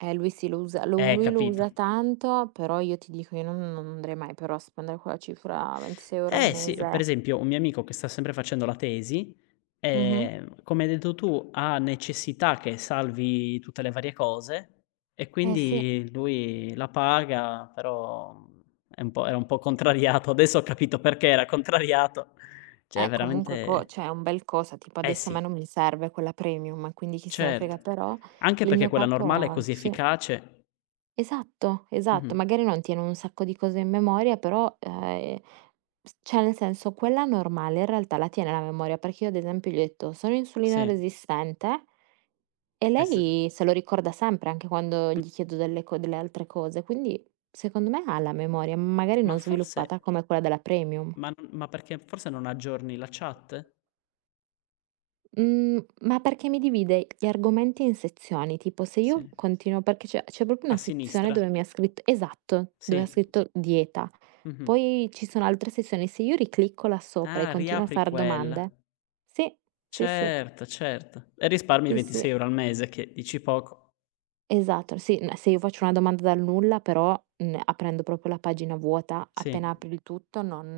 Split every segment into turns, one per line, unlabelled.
Eh, lui sì lo usa lo u
Eh,
lui lo
capito.
usa tanto, però io ti dico io no non andrei mai però a spendere quella cifra, 26 € al
Eh, sì, per
mese.
esempio un mio amico che sta sempre facendo la tesi,
Mh-mh.
ehm, come hai detto tu, ha necessità che salvi tutte le varie cose e
Eh sì.
quindi lui la paga, però, uhm, è un po' era un po' contrariato. Adesso ho capito perché era contrariato. Cioè è
Eh, comunque
veramente
co cioè è un bel cosa, tipo
Eh,
adesso a
sì.
me non mi serve quella premium, quindi chi se ne frega.
Certo,
Però
anche
il
perché
mio
quella normale è
capo,
così
sì.
efficace.
Esatto, esatto,
Mh-mh.
magari non tiene un sacco di cose in memoria, però, ah, ehm, s cioè nel senso quella normale in realtà la tiene la memoria, perché io ad esempio gli ho detto: "Sono insulino
Sì.
resistente" e
E sì.
lei se lo ricorda sempre, anche quando
M
gli chiedo delle co delle altre cose. Quindi secondo me ha la memoria, magari
Ma
non
forse
sviluppata come quella della premium.
Ma n ma perché forse non aggiorni la chat?
Mhmm, ma perché mi divide gli argomenti in sezioni, tipo se io
Sì.
continuo perché c'è c'è proprio
A
una sezione
sinistra.
dove mi ha scritto esatto, dove ha
Sì.
scritto: dieta.
Mh-mh.
Poi ci sono altre sezioni, se io riclicco là sopra e
Ah,
continuo a
riapri
far
quella.
domande sì, sì, sì.
Certo, certo. E risparmi
Sì, sì.
26 € al mese che, dici poco.
Esatto. Sì, ma se io faccio una domanda dal nulla, però, uhm, aprendo proprio la pagina vuota
Sì.
appena apri il tutto non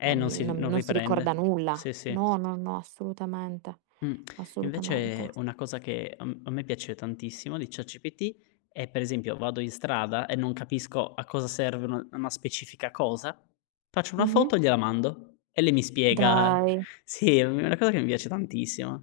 Eh,
non
non
mi
si
non
non
non si ricorda
riprende.
nulla.
Sì, sì.
No, no, no, assolutamente.
Mh.
Assolutamente.
Invece una cosa che a m a me piace tantissimo di ChatGPT è per esempio: vado in strada e non capisco a cosa serve un una specifica cosa, faccio una
Mh-mh.
foto e gliela mando e lei mi spiega.
Dai!
Sì, è u è una cosa che mi piace tantissimo.